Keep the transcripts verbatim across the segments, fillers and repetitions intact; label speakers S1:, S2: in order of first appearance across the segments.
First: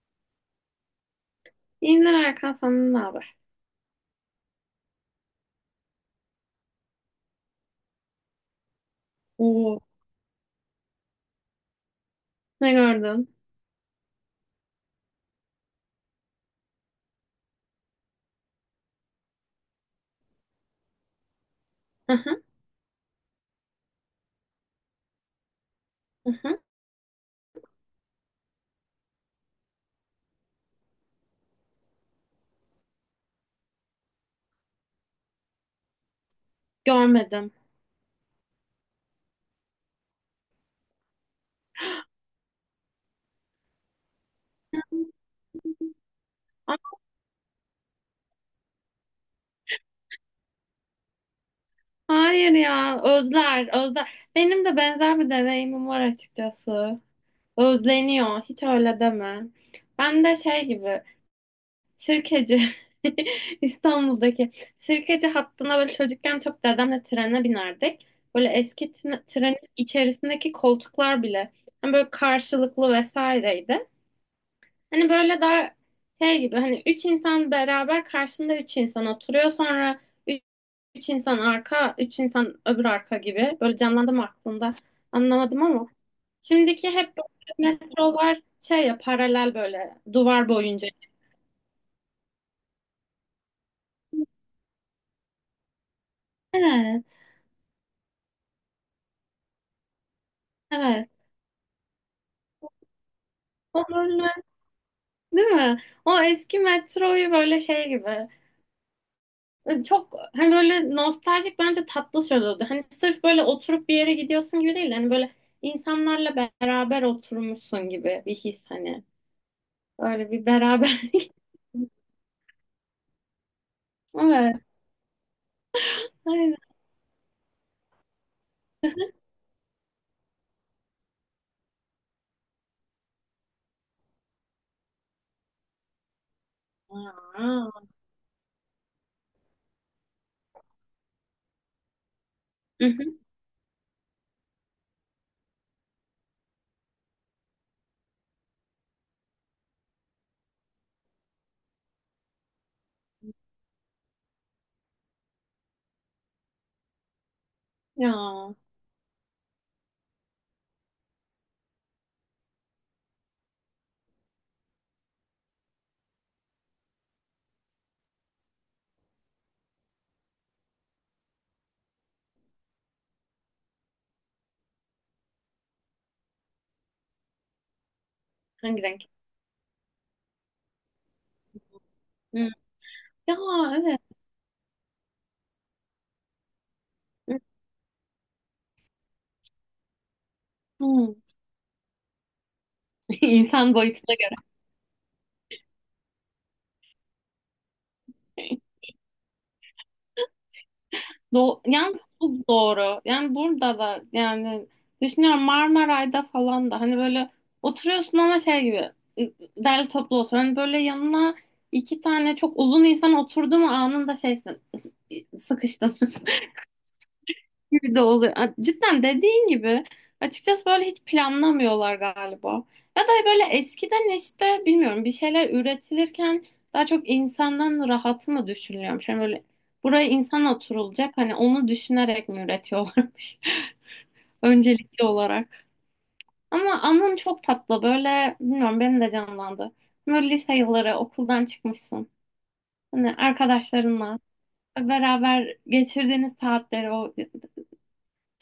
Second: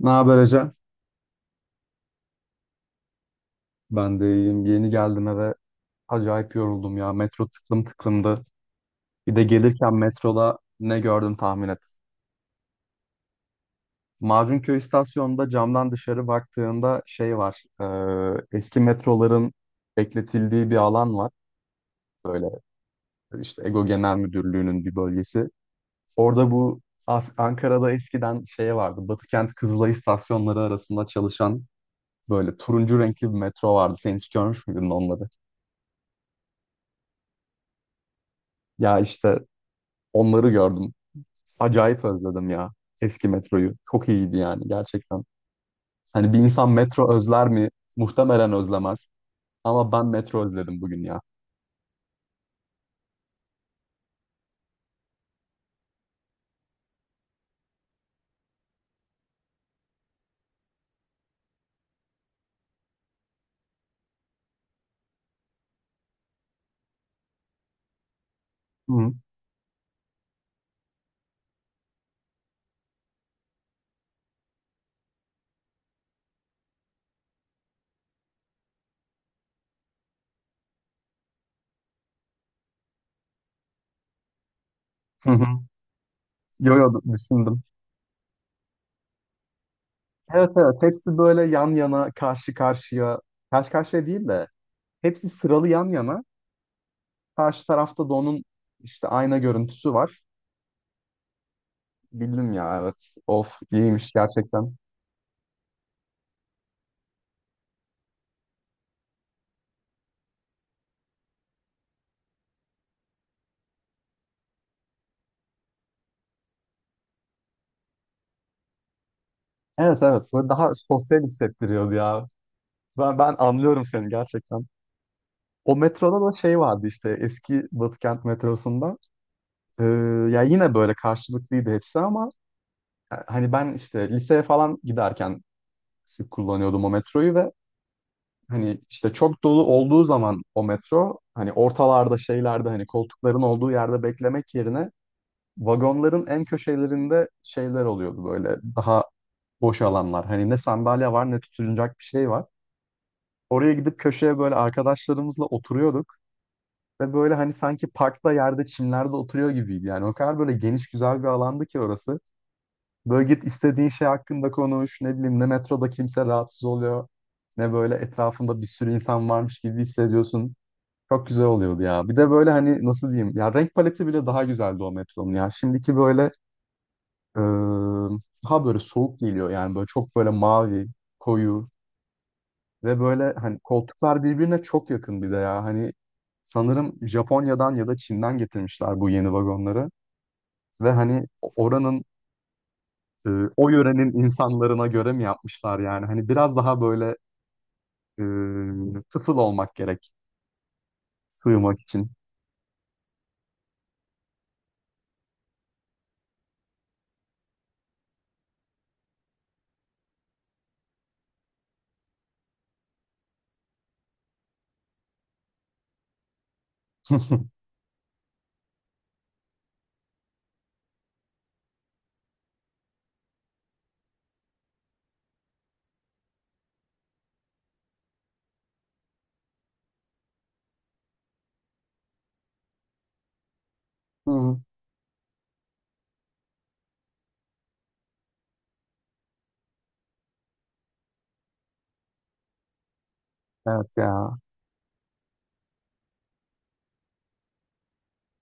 S1: Ne haber, Ece?
S2: İyiler Erkan, senden ne haber?
S1: Ben de iyiyim. Yeni geldim eve. Acayip yoruldum ya. Metro tıklım tıklımdı. Bir de
S2: Oo.
S1: gelirken metroda ne gördüm tahmin et.
S2: Ne gördün?
S1: Macunköy istasyonunda camdan dışarı baktığında şey var. E, eski metroların bekletildiği bir alan var.
S2: Hı hı,
S1: Böyle işte EGO Genel Müdürlüğü'nün bir bölgesi.
S2: hı
S1: Orada
S2: hı.
S1: bu As- Ankara'da eskiden şey vardı. Batıkent Kızılay istasyonları arasında çalışan böyle turuncu renkli bir metro vardı. Sen hiç görmüş müydün onları?
S2: Görmedim.
S1: Ya işte onları gördüm. Acayip özledim ya eski metroyu. Çok iyiydi yani gerçekten. Hani bir insan
S2: Aa,
S1: metro özler mi? Muhtemelen özlemez. Ama ben metro özledim bugün ya.
S2: hayır ya, özler özler. Benim de benzer bir deneyimim var açıkçası. Özleniyor, hiç öyle deme. Ben de şey gibi sirkeci İstanbul'daki sirkeci hattına böyle çocukken çok dedemle trene binerdik. Böyle eski
S1: Hı hı.
S2: tren- trenin içerisindeki koltuklar bile hani böyle karşılıklı vesaireydi. Hani böyle daha şey gibi, hani üç insan beraber karşısında üç insan oturuyor, sonra üç, üç insan arka, üç insan öbür arka gibi, böyle canlandı mı aklında
S1: Hı.
S2: anlamadım ama
S1: Yo
S2: şimdiki
S1: yo,
S2: hep
S1: düşündüm.
S2: böyle metrolar şey ya, paralel böyle duvar
S1: Evet evet,
S2: boyunca.
S1: hepsi böyle yan yana karşı karşıya. Karşı karşıya değil de hepsi sıralı yan yana.
S2: Evet
S1: Karşı tarafta da onun işte ayna görüntüsü var.
S2: evet,
S1: Bildim ya, evet. Of,
S2: o
S1: iyiymiş
S2: böyle,
S1: gerçekten.
S2: değil mi? O eski metroyu böyle şey gibi, çok hani böyle nostaljik, bence tatlı söz oldu. Hani sırf böyle oturup bir yere gidiyorsun gibi değil. Hani böyle insanlarla beraber oturmuşsun gibi bir his, hani.
S1: Evet evet,
S2: Öyle bir
S1: böyle daha sosyal
S2: beraberlik.
S1: hissettiriyordu ya. Ben, ben anlıyorum seni
S2: Evet.
S1: gerçekten. O metroda da
S2: Aynen.
S1: şey vardı işte eski Batıkent metrosunda. Ee, Ya yine böyle karşılıklıydı hepsi ama ya hani ben işte liseye falan giderken sık kullanıyordum o metroyu. Ve
S2: Aa.
S1: hani işte çok dolu olduğu zaman o metro hani ortalarda şeylerde
S2: Hı
S1: hani
S2: hı.
S1: koltukların olduğu yerde beklemek yerine vagonların en köşelerinde şeyler oluyordu, böyle daha boş alanlar. Hani ne sandalye var ne tutunacak bir şey var. Oraya gidip köşeye böyle arkadaşlarımızla oturuyorduk. Ve böyle hani sanki
S2: Ya
S1: parkta yerde çimlerde oturuyor gibiydi. Yani o kadar böyle geniş güzel bir alandı ki orası. Böyle git istediğin şey hakkında konuş. Ne bileyim ne metroda kimse rahatsız oluyor. Ne böyle etrafında bir sürü insan varmış gibi hissediyorsun. Çok güzel oluyordu ya. Bir de böyle hani nasıl diyeyim. Ya renk paleti bile daha güzeldi o metronun ya. Şimdiki böyle eee, daha böyle
S2: hangi renk?
S1: soğuk geliyor. Yani böyle çok böyle mavi, koyu.
S2: Hı.
S1: Ve böyle
S2: Ya
S1: hani
S2: evet.
S1: koltuklar birbirine çok yakın bir de ya. Hani sanırım Japonya'dan ya da Çin'den getirmişler bu yeni vagonları. Ve
S2: Hı.
S1: hani oranın e, o
S2: İnsan
S1: yörenin
S2: boyutuna.
S1: insanlarına göre mi yapmışlar yani? Hani biraz daha böyle e, tıfıl olmak gerek
S2: Do,
S1: sığmak
S2: yani
S1: için.
S2: bu doğru. Yani burada da, yani düşünüyorum, Marmaray'da falan da hani böyle oturuyorsun ama şey gibi ı- derli toplu otur. Hani böyle yanına iki tane çok uzun insan oturdu mu anında şeysin, sıkıştın gibi de oluyor. A- Cidden dediğin gibi açıkçası böyle hiç planlamıyorlar galiba. Ya da böyle eskiden işte bilmiyorum, bir şeyler üretilirken daha çok insandan rahatı mı düşünülüyormuş? Yani böyle buraya insan oturulacak, hani onu düşünerek mi üretiyorlarmış
S1: Hı,
S2: öncelikli olarak. Ama anın çok tatlı, böyle bilmiyorum, benim de canlandı. Böyle lise yılları, okuldan çıkmışsın. Hani
S1: evet
S2: arkadaşlarınla
S1: ya.
S2: beraber geçirdiğiniz saatleri, o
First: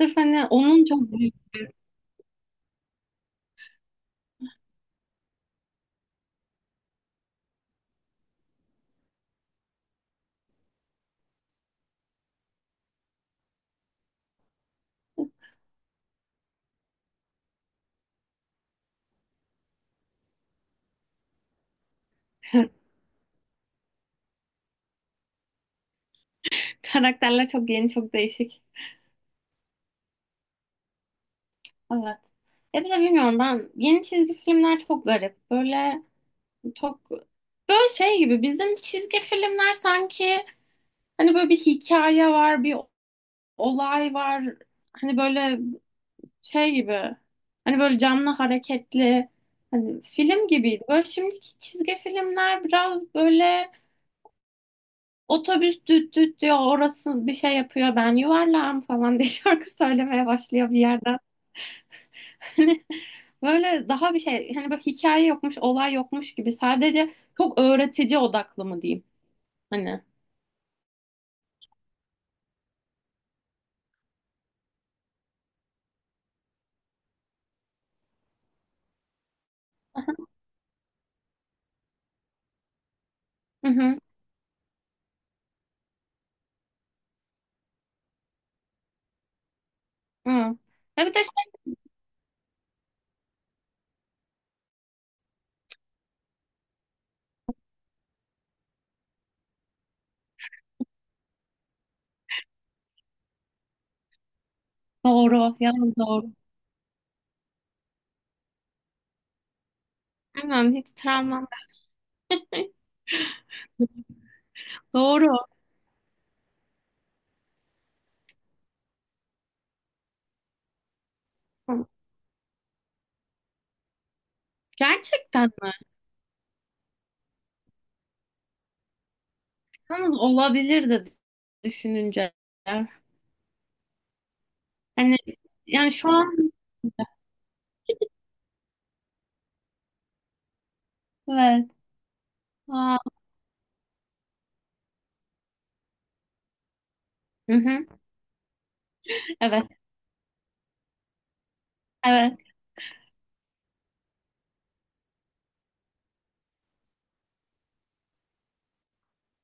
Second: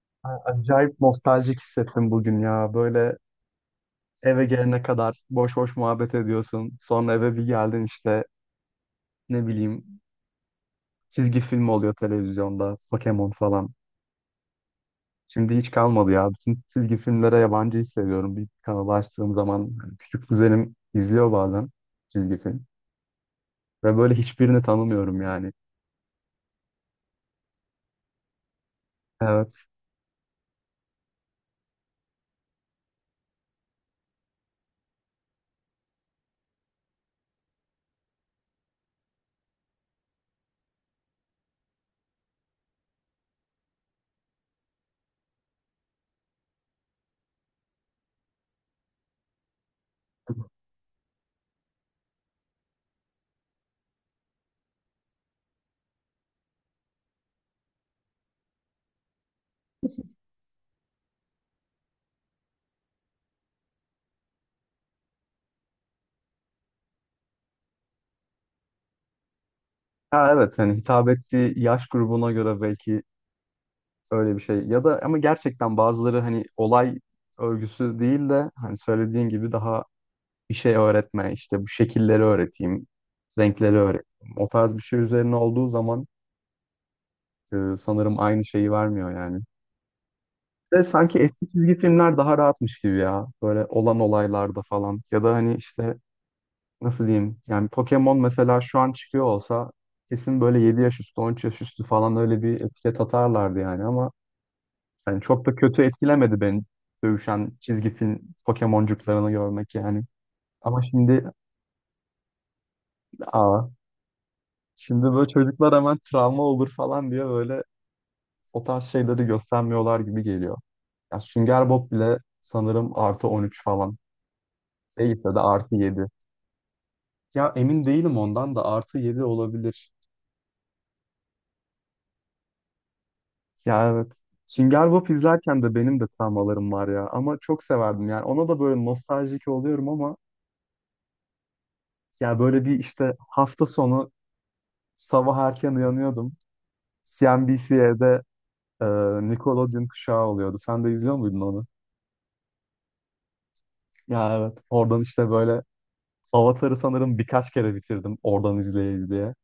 S2: sırf
S1: A-
S2: hani onun
S1: Acayip
S2: çok büyük.
S1: nostaljik hissettim bugün ya. Böyle eve gelene kadar boş boş muhabbet ediyorsun. Sonra eve bir geldin işte ne bileyim çizgi film oluyor televizyonda. Pokemon falan. Şimdi hiç kalmadı ya. Bütün çizgi filmlere yabancı hissediyorum. Bir kanalı açtığım zaman hani küçük kuzenim izliyor bazen çizgi film. Ve böyle hiçbirini tanımıyorum yani.
S2: Karakterler çok yeni, çok değişik.
S1: Evet.
S2: Evet. Ya bir de bilmiyorum, ben yeni çizgi filmler çok garip. Böyle çok, böyle şey gibi, bizim çizgi filmler sanki hani böyle bir hikaye var, bir olay var. Hani böyle şey gibi. Hani böyle canlı hareketli. Hani film gibiydi. Böyle şimdiki çizgi filmler biraz böyle, otobüs düt düt diyor, orası bir şey yapıyor, ben yuvarlağım falan diye şarkı söylemeye başlıyor bir yerden. Hani böyle daha bir şey, hani bak hikaye yokmuş, olay yokmuş gibi, sadece çok öğretici odaklı mı diyeyim, hani.
S1: Ha, evet hani hitap ettiği yaş grubuna göre belki öyle bir şey. Ya da ama gerçekten bazıları hani olay örgüsü değil de hani söylediğin gibi daha bir şey öğretme, işte bu şekilleri öğreteyim,
S2: Hı
S1: renkleri
S2: hı.
S1: öğreteyim. O tarz bir şey üzerine olduğu zaman e, sanırım aynı şeyi vermiyor yani.
S2: Hı.
S1: De
S2: Ya bir
S1: sanki
S2: de şey,
S1: eski çizgi filmler daha rahatmış gibi ya. Böyle olan olaylarda falan. Ya da hani işte nasıl diyeyim? Yani Pokemon mesela şu an çıkıyor olsa kesin böyle yedi yaş üstü, on üç yaş üstü falan öyle bir etiket atarlardı yani ama yani çok da
S2: doğru,
S1: kötü
S2: yalnız doğru.
S1: etkilemedi beni dövüşen çizgi film Pokemoncuklarını görmek yani.
S2: Aynen,
S1: Ama
S2: hiç
S1: şimdi
S2: travmam.
S1: aa, şimdi
S2: Doğru.
S1: böyle çocuklar hemen travma olur falan diye böyle o tarz şeyleri göstermiyorlar gibi geliyor. Ya Sünger
S2: Hı.
S1: Bob bile sanırım artı on üç falan. Değilse de
S2: Gerçekten mi?
S1: artı yedi. Ya emin değilim, ondan da artı yedi olabilir.
S2: Yalnız olabilir de, düşününce.
S1: Ya evet. Sünger Bob
S2: Hani
S1: izlerken de
S2: yani
S1: benim de
S2: şu an
S1: travmalarım var ya. Ama çok severdim yani. Ona da böyle nostaljik oluyorum ama
S2: evet.
S1: ya böyle bir
S2: Aa,
S1: işte hafta sonu sabah erken uyanıyordum.
S2: hı hı.
S1: C N B C'de e,
S2: Evet.
S1: Nickelodeon kuşağı oluyordu. Sen de izliyor muydun onu?
S2: Evet.
S1: Ya evet. Oradan işte böyle Avatar'ı sanırım birkaç kere bitirdim, oradan izleyeyim diye.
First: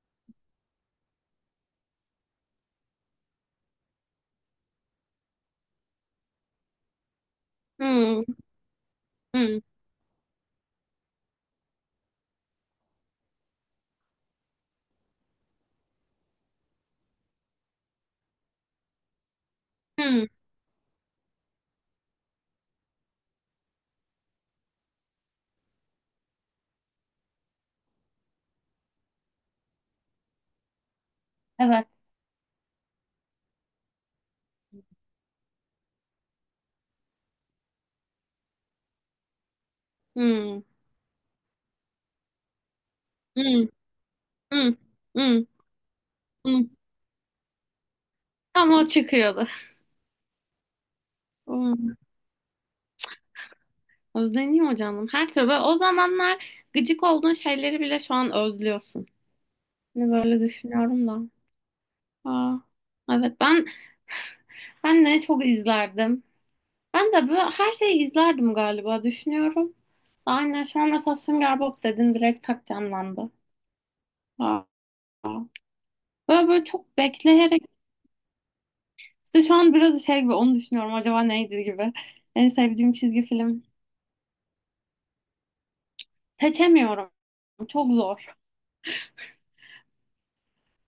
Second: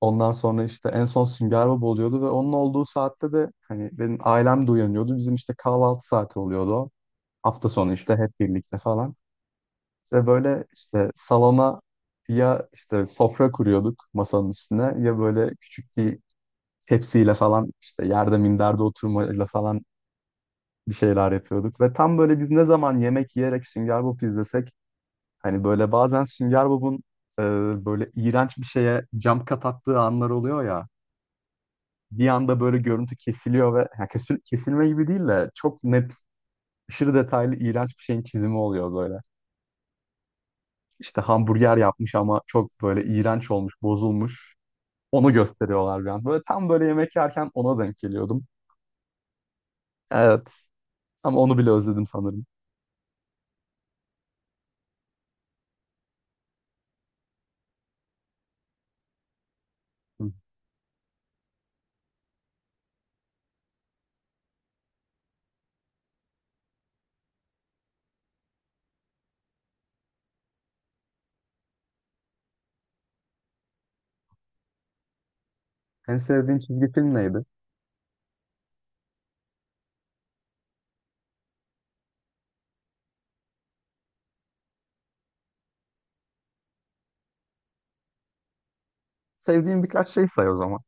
S1: Ondan sonra işte en son Sünger Bob oluyordu ve onun olduğu saatte de hani benim ailem de uyanıyordu. Bizim işte kahvaltı saati oluyordu o. Hafta sonu işte
S2: Hı.
S1: hep birlikte falan.
S2: Hı.
S1: Ve böyle işte salona ya işte sofra kuruyorduk masanın üstüne, ya böyle küçük bir tepsiyle falan işte yerde minderde oturmayla falan
S2: Hı.
S1: bir şeyler yapıyorduk. Ve tam böyle biz ne zaman yemek yiyerek Sünger Bob izlesek, hani böyle bazen Sünger Bob'un e, böyle iğrenç bir şeye jump cut attığı anlar oluyor ya.
S2: Evet.
S1: Bir anda böyle görüntü kesiliyor ve ya kesil- kesilme gibi değil de çok net, aşırı detaylı iğrenç bir şeyin çizimi oluyor böyle.
S2: Hı.
S1: İşte hamburger yapmış ama çok böyle iğrenç
S2: Hı.
S1: olmuş, bozulmuş.
S2: Hı.
S1: Onu
S2: Hı.
S1: gösteriyorlar bir an. Böyle
S2: Hı.
S1: tam böyle yemek yerken ona denk geliyordum.
S2: Tam o çıkıyordu.
S1: Evet, ama onu bile
S2: Hı.
S1: özledim sanırım.
S2: Özleniyor canım. Her türlü böyle, o zamanlar gıcık olduğun şeyleri bile şu an özlüyorsun. Hani
S1: Hı.
S2: böyle düşünüyorum da. Aa, evet, ben ben ne çok izlerdim. Ben de böyle her şeyi izlerdim galiba, düşünüyorum. Aynen şu an mesela Sünger Bob dedin, direkt tak canlandı. Aa,
S1: En
S2: böyle
S1: sevdiğin
S2: böyle
S1: çizgi
S2: çok
S1: film neydi?
S2: bekleyerek işte, şu an biraz şey gibi onu düşünüyorum, acaba neydi gibi. En sevdiğim çizgi film. Seçemiyorum. Çok zor.
S1: Sevdiğin birkaç şey say o zaman.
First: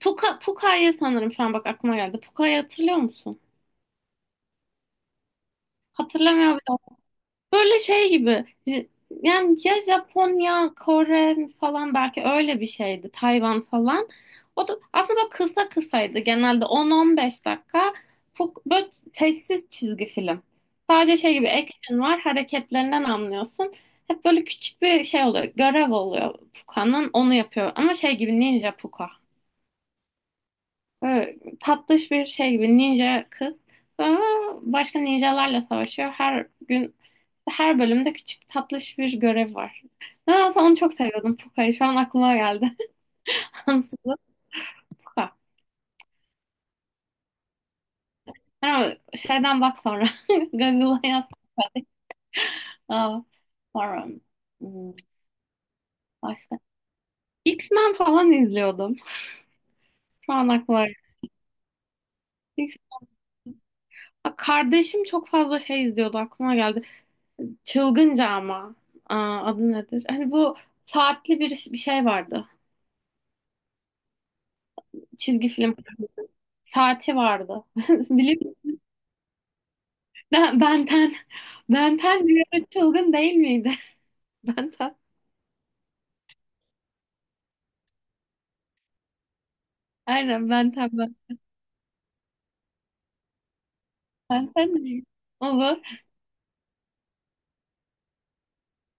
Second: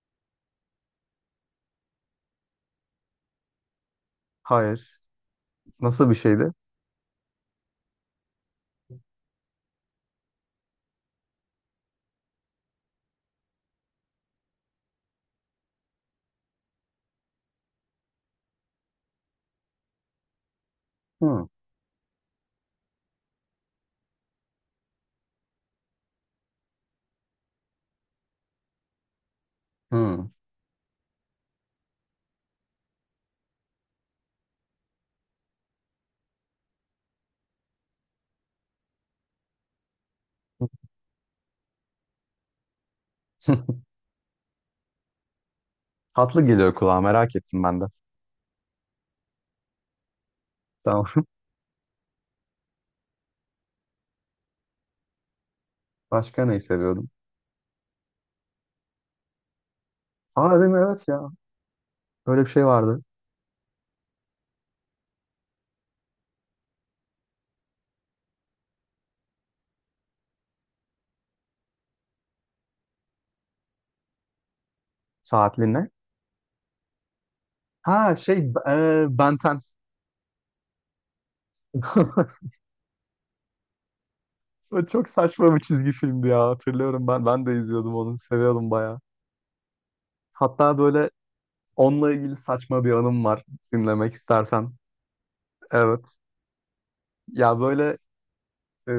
S2: Puka, Puka'yı sanırım şu an bak aklıma geldi. Puka'yı hatırlıyor musun?
S1: Hayır. Nasıl bir şeydi?
S2: Hatırlamıyorum. Böyle şey gibi. J- Yani ya Japonya, Kore falan, belki öyle bir şeydi. Tayvan falan. O da aslında böyle kısa kısaydı. Genelde on on beş dakika. Bu böyle sessiz çizgi film. Sadece şey
S1: Hı.
S2: gibi action var. Hareketlerinden anlıyorsun. Hep böyle küçük bir şey oluyor. Görev oluyor Puka'nın. Onu yapıyor. Ama şey gibi Ninja Puka.
S1: Hı.
S2: Böyle tatlış bir şey gibi ninja kız. Sonra başka ninjalarla savaşıyor. Her gün, her bölümde küçük tatlış bir görev var. Nedense onu çok seviyordum, Puka'yı. Şu an aklıma geldi. Ansızlı Puka.
S1: Tatlı geliyor kulağa, merak ettim ben de.
S2: Ama şeyden bak sonra. Google'a
S1: Tamam.
S2: yaz. Aa, sonra. hmm,
S1: Başka
S2: Başka.
S1: neyi seviyordum?
S2: X-Men falan izliyordum. Şu an
S1: Aa, değil mi?
S2: aklıma geldi.
S1: Evet ya. Böyle bir şey
S2: X-
S1: vardı.
S2: Aa, kardeşim çok fazla şey izliyordu, aklıma geldi. Çılgınca ama. Aa, adı nedir? Hani bu saatli bir, bir şey vardı. Çizgi film
S1: Saatliğine.
S2: saati vardı.
S1: Ha, şey,
S2: Biliyor musun?
S1: e, Ben on.
S2: Ben, Benten. Benten bir ara çılgın değil miydi?
S1: O
S2: Benten.
S1: çok saçma bir çizgi filmdi ya, hatırlıyorum, ben ben de izliyordum, onu seviyordum bayağı.
S2: Aynen
S1: Hatta
S2: Benten,
S1: böyle
S2: ben.
S1: onunla ilgili saçma bir anım var, dinlemek istersen.
S2: Benten değil. Olur.
S1: Evet ya, böyle e,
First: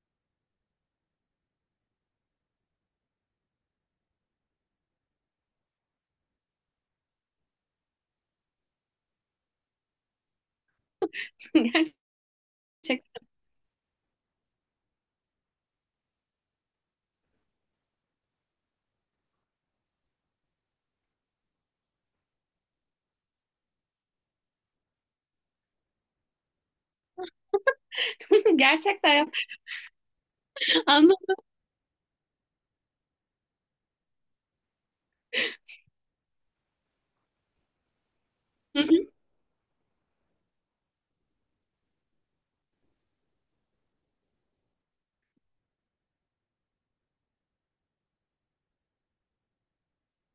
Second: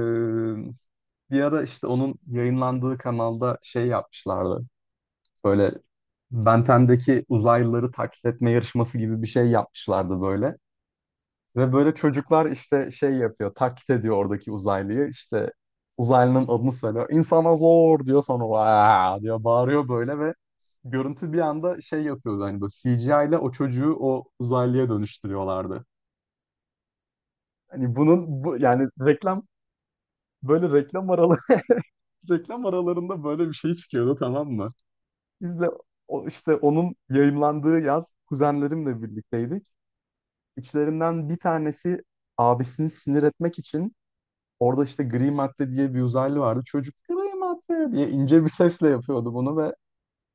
S1: bir ara işte onun yayınlandığı kanalda şey yapmışlardı. Böyle Ben ondaki uzaylıları taklit etme yarışması gibi bir şey yapmışlardı böyle. Ve böyle çocuklar işte
S2: Gerçek.
S1: şey yapıyor, taklit ediyor oradaki uzaylıyı. İşte uzaylının adını söylüyor. İnsana zor diyor, sonra "Vaa!" diyor, bağırıyor böyle ve görüntü bir anda şey yapıyordu, hani böyle C G I ile o çocuğu o uzaylıya dönüştürüyorlardı. Hani bunun, bu yani
S2: Gerçekten yap.
S1: reklam, böyle reklam
S2: Anladım.
S1: araları reklam aralarında böyle bir şey çıkıyordu, tamam mı? Biz de o, işte onun yayımlandığı yaz
S2: Hı
S1: kuzenlerimle
S2: hı.
S1: birlikteydik. İçlerinden bir tanesi abisini sinir etmek için, orada işte gri madde diye bir uzaylı vardı, çocuk gri madde diye ince bir sesle yapıyordu bunu ve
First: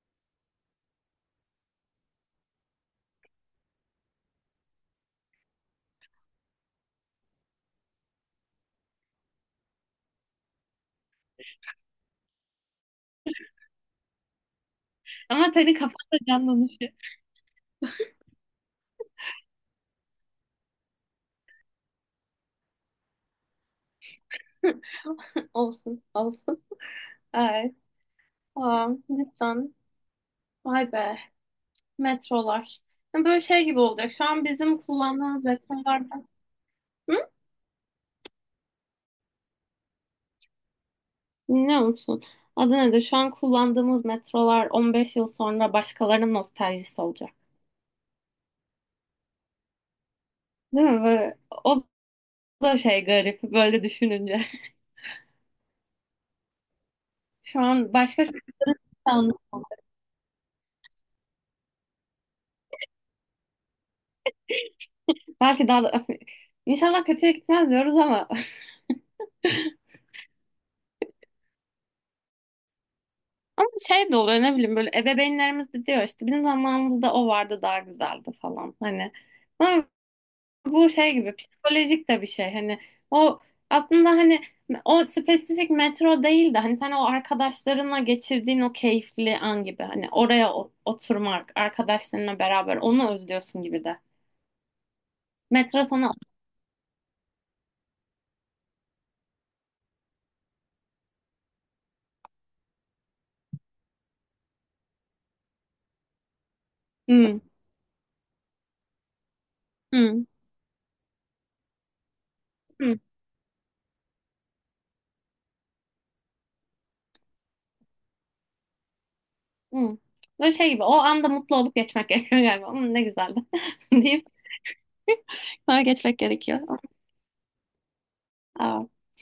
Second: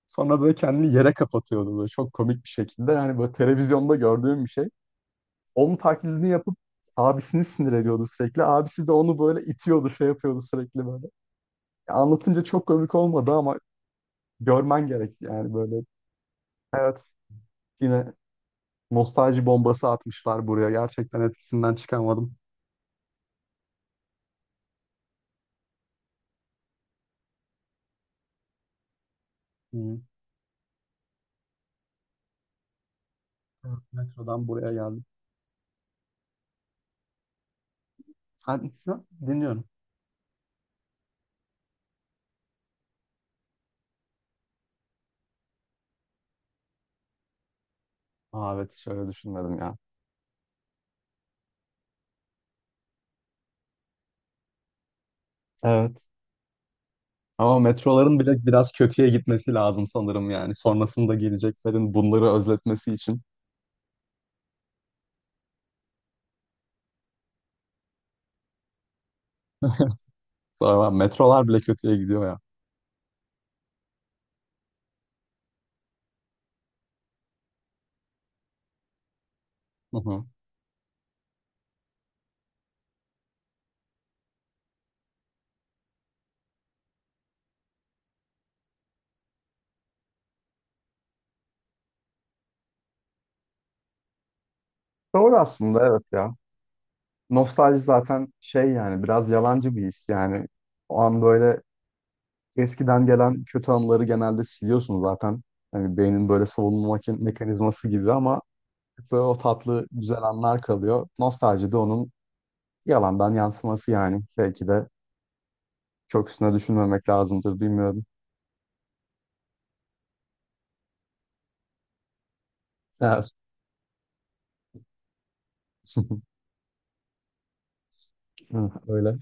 S1: sonra böyle kendini yere kapatıyordu böyle çok komik bir şekilde. Yani böyle televizyonda gördüğüm bir şey. Onun taklidini yapıp abisini sinir ediyordu sürekli. Abisi de onu böyle itiyordu, şey yapıyordu sürekli böyle. Ya, anlatınca çok komik olmadı ama görmen gerek
S2: Ama
S1: yani,
S2: senin
S1: böyle.
S2: kafanda canlanışı.
S1: Evet. Yine nostalji bombası atmışlar buraya. Gerçekten etkisinden çıkamadım.
S2: Olsun. Olsun. Evet. Tamam. Lütfen.
S1: Hı.
S2: Vay be. Metrolar. Böyle şey
S1: Evet,
S2: gibi olacak, şu an
S1: metrodan buraya
S2: bizim
S1: geldim.
S2: kullandığımız metrolardan. Hı?
S1: Ha, ne? Dinliyorum.
S2: Biliyor musun? Adana'da şu an kullandığımız metrolar on beş yıl sonra başkalarının nostaljisi olacak.
S1: Aa, evet, şöyle düşünmedim ya.
S2: Değil mi? Böyle, o da şey, garip böyle düşününce.
S1: Evet. Ama
S2: Şu an
S1: metroların
S2: başka şey de
S1: bile biraz kötüye gitmesi
S2: anlatamam.
S1: lazım sanırım yani. Sonrasında geleceklerin bunları özletmesi için.
S2: Belki daha da İnşallah kötüye gitmez diyoruz ama
S1: Sonra metrolar bile kötüye gidiyor ya.
S2: ama şey de oluyor, ne bileyim, böyle ebeveynlerimiz de diyor işte, bizim zamanımızda o vardı, daha güzeldi falan, hani
S1: Hı hı.
S2: bu şey gibi psikolojik de bir şey, hani o aslında hani o spesifik metro değil de hani sen o arkadaşlarınla geçirdiğin o keyifli an gibi, hani oraya o- oturmak arkadaşlarınla beraber, onu özlüyorsun gibi de,
S1: Doğru
S2: metro
S1: aslında, evet
S2: sana.
S1: ya. Nostalji zaten şey yani, biraz yalancı bir his yani. O an böyle eskiden gelen kötü anıları genelde siliyorsun zaten. Hani beynin böyle savunma makin-
S2: Hmm.
S1: mekanizması gibi, ama böyle o tatlı güzel
S2: Hmm.
S1: anlar kalıyor. Nostalji de onun
S2: Hmm.
S1: yalandan yansıması yani. Belki de çok üstüne düşünmemek lazımdır, bilmiyorum.
S2: Hmm. Böyle şey gibi o anda mutlu olup geçmek gerekiyor galiba. Hmm, ne
S1: Ya,
S2: güzeldi deyip sonra geçmek gerekiyor. Aa,
S1: hı,
S2: aa,
S1: öyle.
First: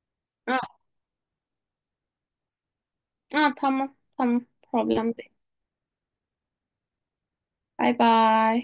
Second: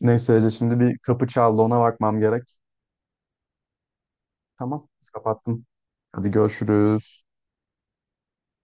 S1: Neyse Ece, şimdi bir kapı çaldı, ona bakmam gerek.
S2: aa, tamam tamam,
S1: Tamam,
S2: problem değil.
S1: kapattım. Hadi görüşürüz.
S2: Bye bye.